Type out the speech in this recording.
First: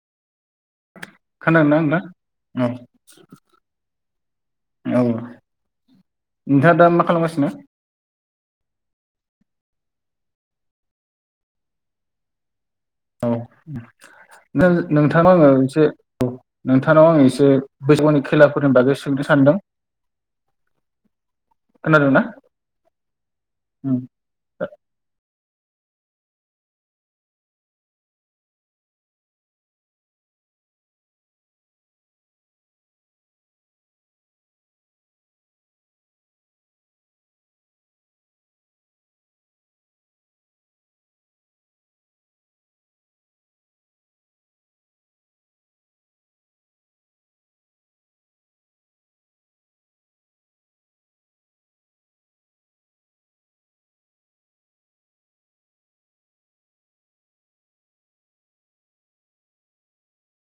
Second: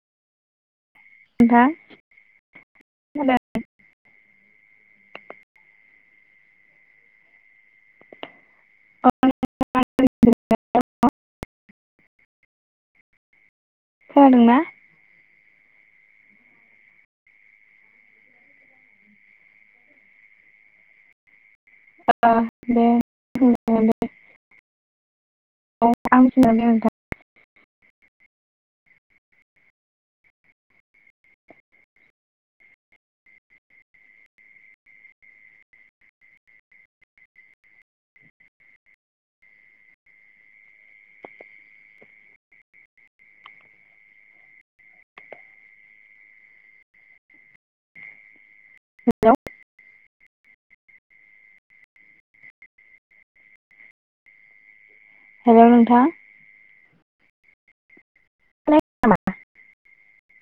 खोनादों नोंथां ना नोंथां औ औ नोंथाङा दा मा खालामगासिनो? [unintelligible] औ खोनादोंना नो-नोंथाङा आङो एसे नोंथांनाव आं एसे बैसागुनि खेलाफोरनि बागै सोंनो सानदों? [inaudible] खोनादोंना? दे बुं दे [unintelligible] दे नोंथां। हेल'? हेल' नोंथां? खोनाखै नामा